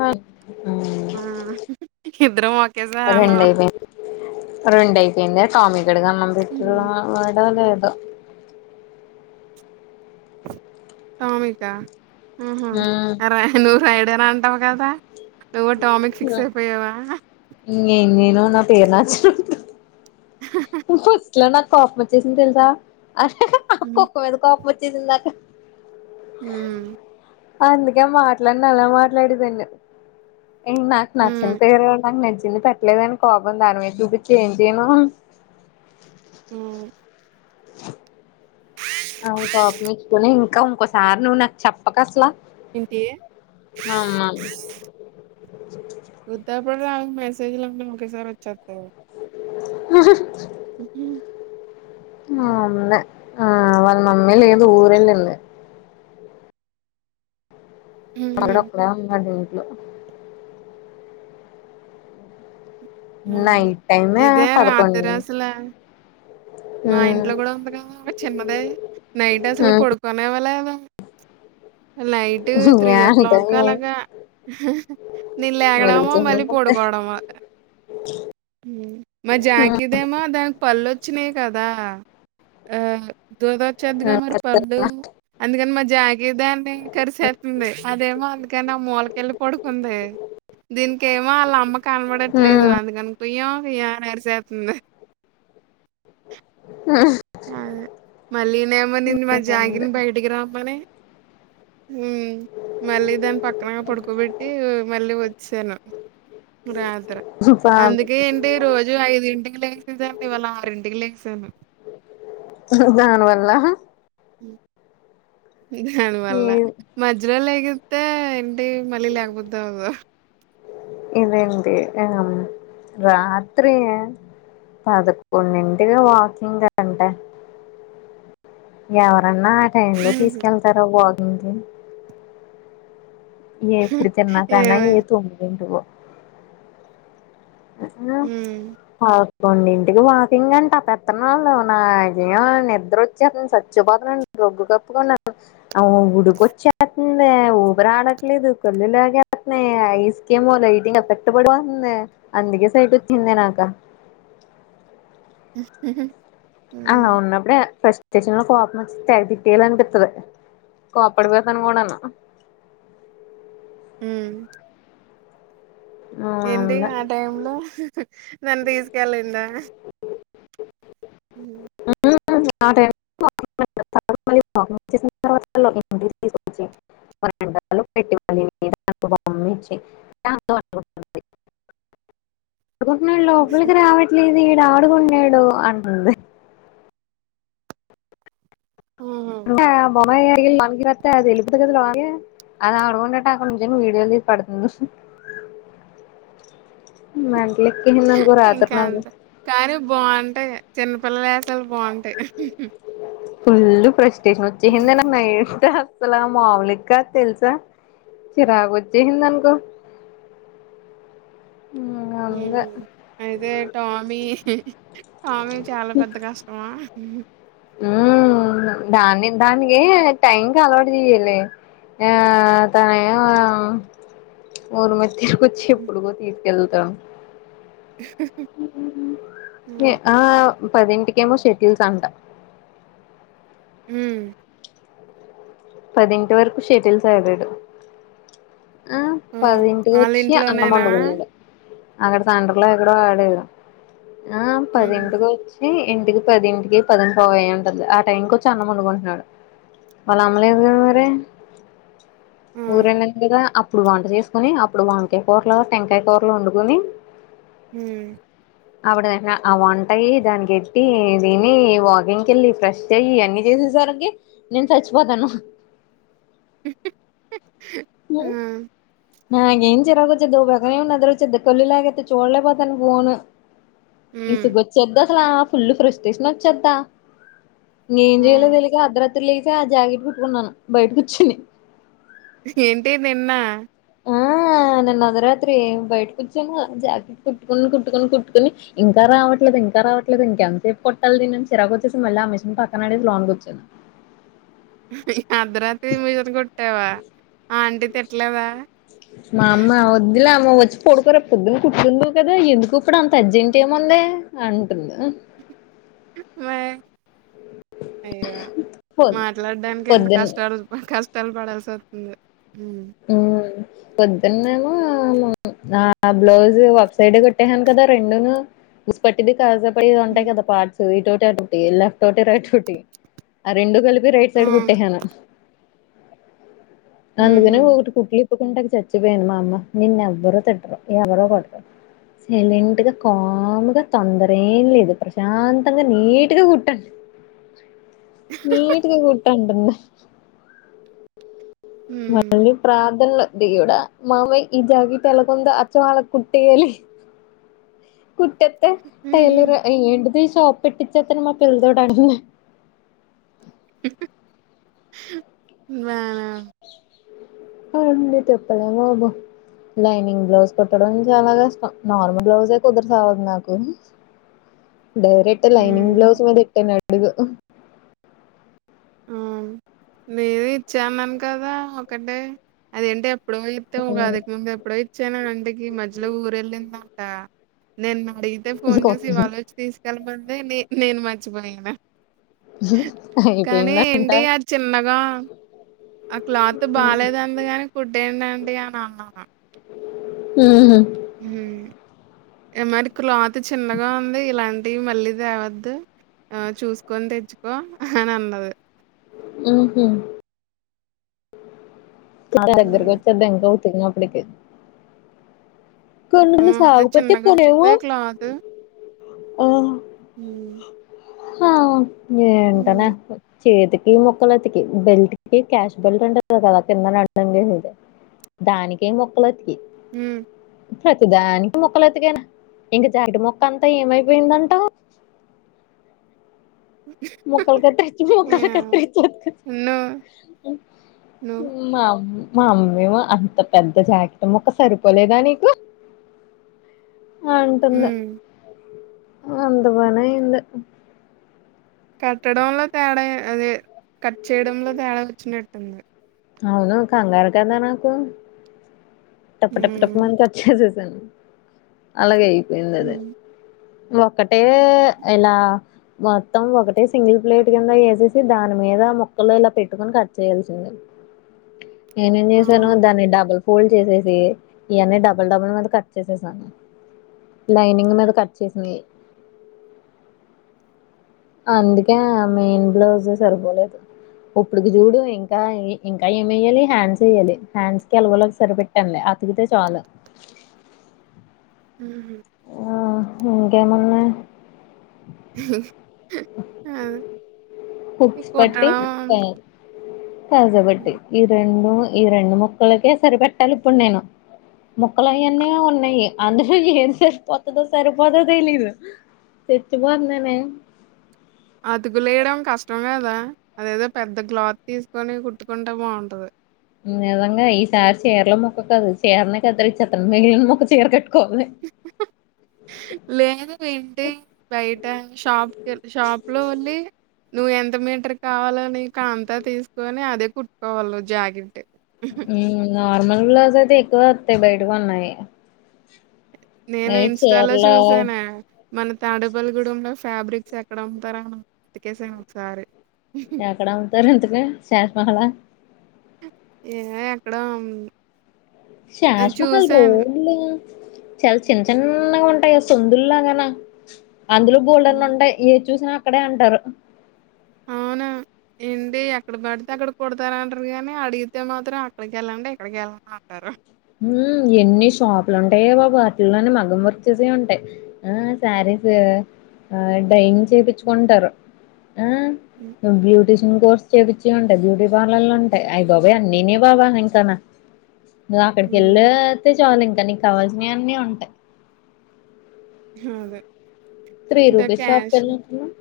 ఆ. ఆ ఇద్దరం ఒకేసారి అనామ. రెండు అయిపోయింది టామి. గడగామంపట్. హ్మ్. ఉందో లేదో. టాపిక్ హా. ఉహు అరే నువ్వు రైడర్ అన. అంటావు కదా. నువ్వో టామిక్ ఫిక్స్ అయిపోయావా. నువ్ నా పేరు నచ్చినట్టు ఉహుస్ లనక్ కోపం ఒచ్చేసి తెల్సా. కుక్క మీద కోపం వచ్చి ఇందక ఊమ్ అందుకే మాట్లాడిన అలా మాట్లాడి నిను ఏ నాకు నచ్చిన్ హ్మ్ పేరు నాకు నిజ కింది పెట్టలేదని కోపం దాని మీద జూపించి ఏం చేయను. ఊమ్ దిద్. అవును పాపం మెచ్చుకొని ఇంకా ఇంకోసారి నువ్వు నాకు చెప్పక అసలా. ఏంటి. అమ్మ ఉత్త అప్పుడు రాం. మెసేజ్లు అంటే ఒకేసారి వచ్చేతయి. హు హు ఊమ్ అవునండి ఆ వాళ్ళ మమ్మీ లేదు ఊరు ఎళ్ళింది. హుహు. వాడు ఒక్కడే ఉన్నడు ఇం ట్లో హ్మ్ నైట్ టైమే ఇదే పదకొం రాత్రి అసలు మా ఇంట్లో కూడా ఉంది కదా ఒక చిన్నదే నైట్ అసలు పడుకొనేవ్వలేదు నైట్ ఉమ్ త్రీ యా ఓ అంటే క్లాక్ అలాగా హ హ నేను లేగడమో వెలుగుతూనే మళ్ళీ ఉంటాయి పడుకోవడమా మా ఉమ్ జాకెద ఏమో దానికి పళ్ళు చి నేక్ కదా ఆ దోదచ్చేద్దిగా ఉమ్ మరి పళ్ళు అందుకని మా జాగదాని కరిసేత్ ఉంది అదేమో అందుకని ఆ మూలకెళ్ళి పడుకుంది దీనికిమో ఆళ్లమ్మక్ కనబడట్లేదు అందుకనుపియ్యవ్ కుయ అని అరుసాతుంది అదే మళ్ళీనేమో నిన మా జాగిని ఉమ్ బయటికి రామ్మని మ్మ్ మళ్ళీ దాని పక్కనే పడుకోబెట్టి మళ్ళీ వచ్ సేను రాద్ తెర అందుకే బాగుంది ఏంటి రోజు ఐదు ఇన్ ఇంగ లేసేది అంటే వాళ్ళు ఆరు ఇంటికి లేసాను దాని వల్ల మ్మ్ ఈ దానివల్ల మధ్యలో [unintelligible] ఇత్తే ఎంటి మళ్ళీ లేకపోతే [unintelligible] ఇదండి మ్మ్ ఇంగ రాత్రి పదకొండింటిగా వాకింగ్ కదంట ఎవరన్నా టైమ్ లో హుహు. తీసుకెళ్తారు వా ఉహ్మ ఏప్పుడితేన్నా కానా ఏమే ఏ తోంగంటవ హ్మ్. అవ్ రోండింటికి వాకింగ్ అంట పెత్తనా వాళ్ళు నాకేమో నిద్ర వచ్చేస్తుంది చచ్చిపోతునండి రొగ్గు కప్పుకున్నా మ్మ్ ఉడికొచ్చేతుంది ఊబరి ఆడట్లేదు కొళ్ళు లేకేతున్నాయి ఐస్క ఏమో హైటింగ్ ఎఫెక్ట్ పడిపోంది అందుకే సైట్ వచ్చింది నాకు ఆ హ్మ్. ఉన్నా అప్పుడే ఫస్ట్ అశంలో కోపంచ్చ తగ తిట్టేయాలి అనిపిస్తుంది కోపడి పోతను కూడాను హ్మ్ ఏంటి ఆ టైం లో నన్ను తీసుకెళ్లిందా హ్మ్ [inaudible] [inaudible] ఇకొ లోపలికి రావట్లేదు వాడు ఆడు కుంటునడు అంటుంది హుహు. బాబ అమ్మాయి అడి మనకి వస్తతే అది వెలిపోతు కదా లోగే అది ఆడుకుంటట్టు అక్కడ నుంచం వీడియోలు తీసి పడుతుంది ఇంకా అంతే కానీ బంటై చిన్ పిల్ తల్ బంటై ఫుల్లు ప్రశ్ స్టేషన్ వొచ్చేసిదే నాకు నైట్ అసలా మాములిగ కాద్ తెలుసా చిరాకు వచ్చేసింది అనుకో ఉమ్ అంతే అయితే టామి స్వామి చాలా పెద్ద కష్టమా హ్ హ్మ్ దాన్ని దానికి టైంకి అలవాటు చేయ్యాలి ఆ తనే ఊర్మితి చ్చి ఎప్పుడుకో తీ కెళ్త ఏ హ్మ్. ఆ పదింటికేమో షెటిల్స్ అంట హ్మ్. పదింటి వరకు షటిల్స్ ఆడాడు ఆ పదింటికి వచ్చి అన్నం ఆళ్ళింట్లోనేనా? వండుకున్నాడు అక్కడ సెండర్లో ఎక్కడో వాడేదు ఆ హుహు. పదింటికి వచ్ ఈ ఇంటికి పదింటికి పద [unintelligible] ఆ టైం కొచ్చి అన్నం వండుకుంటున్నాడు వాళ అమ్ మళ్ళీ ఏం చెయ్యాలి మరి ఆ! ఊర నిందిగా అప్ ఇప్పుడు వంట చేసుకుని అప్పుడు వంకాయ కూరలు టెంకాయ కూరలు వండుకొని హ్మ్ ఆవిడద ఆ వంటాయి దానినికి ఎట్టి దీని వాగింగ్కిళ్ళి ఫ్రెష్ అయి అన్ని చేసేసారికీ నేనుచ్చ పోతను ఆ నాకేం జరం వచ్చేద్ [unintelligible] కళ్ళు లాగేతది చూడలేపోతాన ఫోను ఇసు హ్మ్. గొచ్చేద్ధ సలా ఫుల్లు ఫ్రస్టేషన్ వచ్చేత ఇంగ ఏం చేయలో హ్మ్. తెలిక అద్రరా తెలీక ఆ జాకెట్ పెట్టుకున్నాను బయట కూర్చుని ఏంటి నిన్న ఆ నేను అదరాత్రి బయటకు వచ్చాను జాకెట్ కుట్టుకొని కుట్టుకొని కుట్టుకుని ఇంకా రావట్లేదు ఇంకా రావట్లేదు ఇంకెంతసేపు కొట్టాలి దీని అని చిరాకు వచ్చేసి మళ్ళీ ఆ మిషన్ పక్కన అడేసి లోన్కి వచ్చాను అర్థరాత్రి మిషన్ కుట్టవ ఆ ఆంటీ తిట్లేదా ఇలా అమ్మ వచ్చి పడుకోర పొద్దున్న కుట్టుకుందువు కదా ఎందుకు ఇప్పుడు అంత అర్జెంట్ ఏముంది అంటుంది మై అయ్యో పొద్ మాట్లాడడానికి ఎంత పొద్దున్న కష్టాలు బ కస్ స్తల్ పడాల్సివత్తుంది ఊ పొద్దున్న [unintelligible] ఆ బ్లౌజ్ అప్ సైడ్ కొట్టా [inaudible] కదా రెండును సిపట్టింది కాజా పై ఉంటాయి హ్మ్. కదా పార్ట్స్ [unintelligible] లెఫ్ట్ ఓటి రైట్ ఓటి [unintelligible] ఆ రెండు కలిపి ఈ రైట్ ఆ! సైడ్ కుట్టేహాను అందుగ ను హుహు. ఒకట్ కుట్లు ఇప్ తుకుంటకి చచ్చిపోయింది మా అమ్మ నిన్ ఎవ్వరు తిట్టరు ఎవరు కొట్రు సైలెంట్ గా కాముగా తొందర ఏం లేదు ప్రశాంతంగా నీట్గా కుట్టండి నీట్ గా కూట్టాంటున్న హ్మ్. మళ్ళీ ప్రార్థన్ దేవుడా మామయ్ ఈ జాకీట్ ఎలగ్ ఉందో అచ్చం అలగ్ కుట్టేయాలి కుట్టెత్తే హుహు. టైలర్ అ ఏంటిది షాప్ పెట్టిచ్చెత్తను మా పిల్తోట్ అంటుంది [unintelligible] వావ్ ఆ అండి చెప్పలేం బాబు లైనింగ్ బ్లౌజ్ కుట్టడం చాలా కష్టం నార్మల్ బ్లౌజే కుదరసావదు నాకు డైరెక్ట్ లైనింగ్ హ్మ్. బ్లౌస్ మీద్ ఎట్టన్ అడుగు ఆ నిది ఇచ్చా నన్ కదా ఒకటే అదెంటి ఎప్పుడో ఇత్తే ఓక్ అతేక్ ముంద్ ఎప్పుడో ఇచ్చాన నంటికి మజ్ ట్లూర్ వెళ్ళిందంట నిన్ అడిగితే ఫోన్ చేసి ఇవాలే వచ్చి తీస్ కల మంది ని నేను మర్చిపోయినా [unintelligible] కానీ ఏంటి అ చిన్నగా ఆ క్లాత్ బాలేదందిగాని కుట్టే యాండి ఆ హూ హుం మరి క్లాత్ చిన్నగా ఉంది ఇలాంటివి మళ్ళీ తేవద్దు ఆ చూసుకొని తెచ్చుకో అన్ అన్నది ఉ హుమ్ మా హ్మ్. దగ్గరక్ ఒచ్చే [unintelligible] తిన్నప్పుడ్కీ కొన్ న్న్నీ హ్మ్. అదే సాగుపోతే చిన్నగా కొన్నివ్వ ఉంది క్లాతు. ఆ హ్మ్. హ ఏంటనే ఉంది. చేతికి మొక్కలతికి బెల్ట్ కి క్యాష్ బెల్ట్ ఉంటంది కదా కింద న అడ్డంగా లేదు దానికి మొక్కల్ అతికి మ్ ప్రతిదానికి మొక్కలు అతికేనా ఇంక జాకిట్ మొక్క అంతా ఏమైపోయిందంటావు ముక్కలు కత్తిరిచ్చ ముక్కలు యాహ్! కత్తిరిచ్ నువ్వు నువ్వు మా మా వామ్మో అంత పెద్ద జాకెట్ ముక్క సరిపోలేదా నీకు ఆ ఉంటుంది గా హ్మ్. అంత పనయ్యిందే కట్టడంలో తేడా ఏ అదే కట్ చేయడంలో తేడా వచ్చినట్టు ఉంది అవును కంగారు కదా నాకు టప్పు టప్పు టప్పు హ్మ్ మని కట్ చేసేసాను అలగెయ్ పోయిందది లా క్కటే ఎలా మొత్తం ఒకటే సింగిల్ ప్లేట్ కింద ఏసేసి దాని మీద ముక్కలు ఇలా పెట్టుకొని కట్ చేయాల్సిందే. నేనేం చేశాను అవును దాన్ని డబుల్ ఫోల్డ్ చేసేస్ ది ఇయన్నీ డబుల్ డబుల్ మీద కట్ చేసేసాను లైనింగ్ మీద కట్ చేసినవి అందుకే ఆ మెయిన్ బ్లౌజు సరిపోలేదు ఇప్పుడుకి చూడు ఇంకా ఇంకా ఏం ౠయ్యాలి హ్యాండ్స్ ఎయ్యాలి హ్యాండ్స్ కి ఎలాగొలాగా సరిపెట్టాను లే అతికితే చాలు ఊ ఇంకేమున్నాయ్ ఆ హుక్స్ పట్టి పోయినాయ్ కాజా బట్టి ఈ రెండు ఈ రెండు ముక్కలకే సరిపెట్టాలి ఇప్పుడు నేను, ముక్కలు యవన్నీ ఉన్నాయి అందులో ఏం సరిపోతదో సరిపోదో తెలీదు సెచ్చిపోతున్నానే, అతుకులేయడం కష్ టం కదా అదేదో పెద్ద క్లాత్ తీసుకొని కుట్టుకుంటే బావుంటది నిజంగా ఈసారి చీరల ముక్క కాదు చీరనే కత్తిరిచ్చేతాను మిగిలిన ముక్క చీర కట్ లేదు ఏంటి బయట షాప్ కెల్ షాప్ లో వెల్లి. నువ్వు ఎంత మీటర్ కావలో నీ కాంతా తీసుకొని అదే కుట్టుకోవాల నువు జాకెట్ మ్ంగా నార్మల్ బ్లౌస్ అయితే ఎక్కువే వత్తయ్ బయటకొన్నయి నేను ఇన్స్టాలో చూసానే మన తాడపల్లిగూడెంలో ఫ్యాబ్రిక్స్ ఎక్కడ అమ్ముతారా వెతికేసాన్ ఒకసారి ఎక్కడ అమ్ముతారు ఇంతకి శా మహళ ఏవే ఎక్కడో షాష్మహల్ చూసాను రోడ్ల చాలా చిన్న చిన్నగా ఉంటాయి సందుల్లాగాన అందులో బోల్డన్ని ఉమ్, ఉంటాయి ఏది చూసినా క్కడే అంటారు అవునా ఏంటి ఎక్కడ పడితే అక్కడ కొడతారంటాది గాని అడిగితే మాత్రం అక్కడికి వెళ్ళండి ఇక్కడికి వెళ్ళండి అంటారు ఉమ్ ఎన్ని షాపులు ఉంటాయే బాబు వాటిలోనే మగం వర్క్ చేసేయి ఉంటాయి ఆ శారీస్ ఆ డయ్యింగ్ చేపిచ్చుకుంటారు ఆ ఉమ్, బ్యూటీషన్ కోర్స్ చెపిచెయ్ ఉంటాయి బ్యూటీ పార్లర్లు ఉంటాయి అయ్ బాబయ్ అన్నీనే బాబా ఇంకాను ఇళ్ళ ఉమ్, అయితే చాలి ఇంకా నీకు కావాల్సి ని అన్నీ ఉంటాయి హామ్ ఇ త్రీ ద రూపీస్ క్యాష్ షాప్‌కెళ్ళినట్టున్నావు.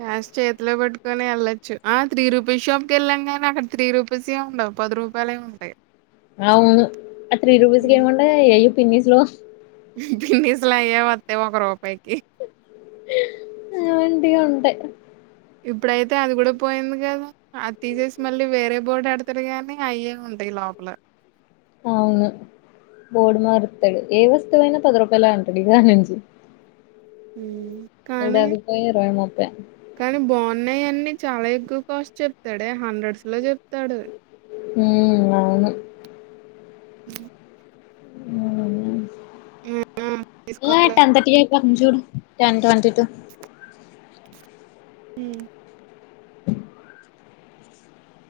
క్యాష్ చేతిలో పట్ కొని ఎళ్ళోచ్చు ఆ త్రీ రూపీస్ షాప్ కి వెళ్ళం గానీ అక్కడ త్రీ రూపీస్ ఏ ఉండవు పది రూపాయలే ఉంటాయి అవును ఆ త్రీ రూపీస్ కే ఉమ్. ముండయ్ ఏ పిన్నిస్లు పిన్నిస్లు అయే వత్తయి ఒక రూపాయికి అ వంటియే ఉంటయ్ ఇప్పుడైతే అది కూడా పోయింది కదా అది తీసేసి మళ్ళీ వేరే బోర్డు ఎడ్తారు కానీ అయే ఉంటాయి లోపల అవును బోర్డు మారుత్తడు ఏ వస్తువైనా పది రూపాయలే అంటాడు ఇవాళ్ళ నుంచి హమ్ ఇప్పుడు కానీ అది పోయి కానీ బాగున్నాయి అన్ని చాలా ఎక్కువ కాస్ట్ చెప్తాడే హండ్రెడ్స్ లో చెప్ తాడు హమ్ అవును హమ్ ఆ, ఏ తీసుకోలేదు టెన్ తట్టికైపో చూడు టెన్ ట్వంటి టు హమ్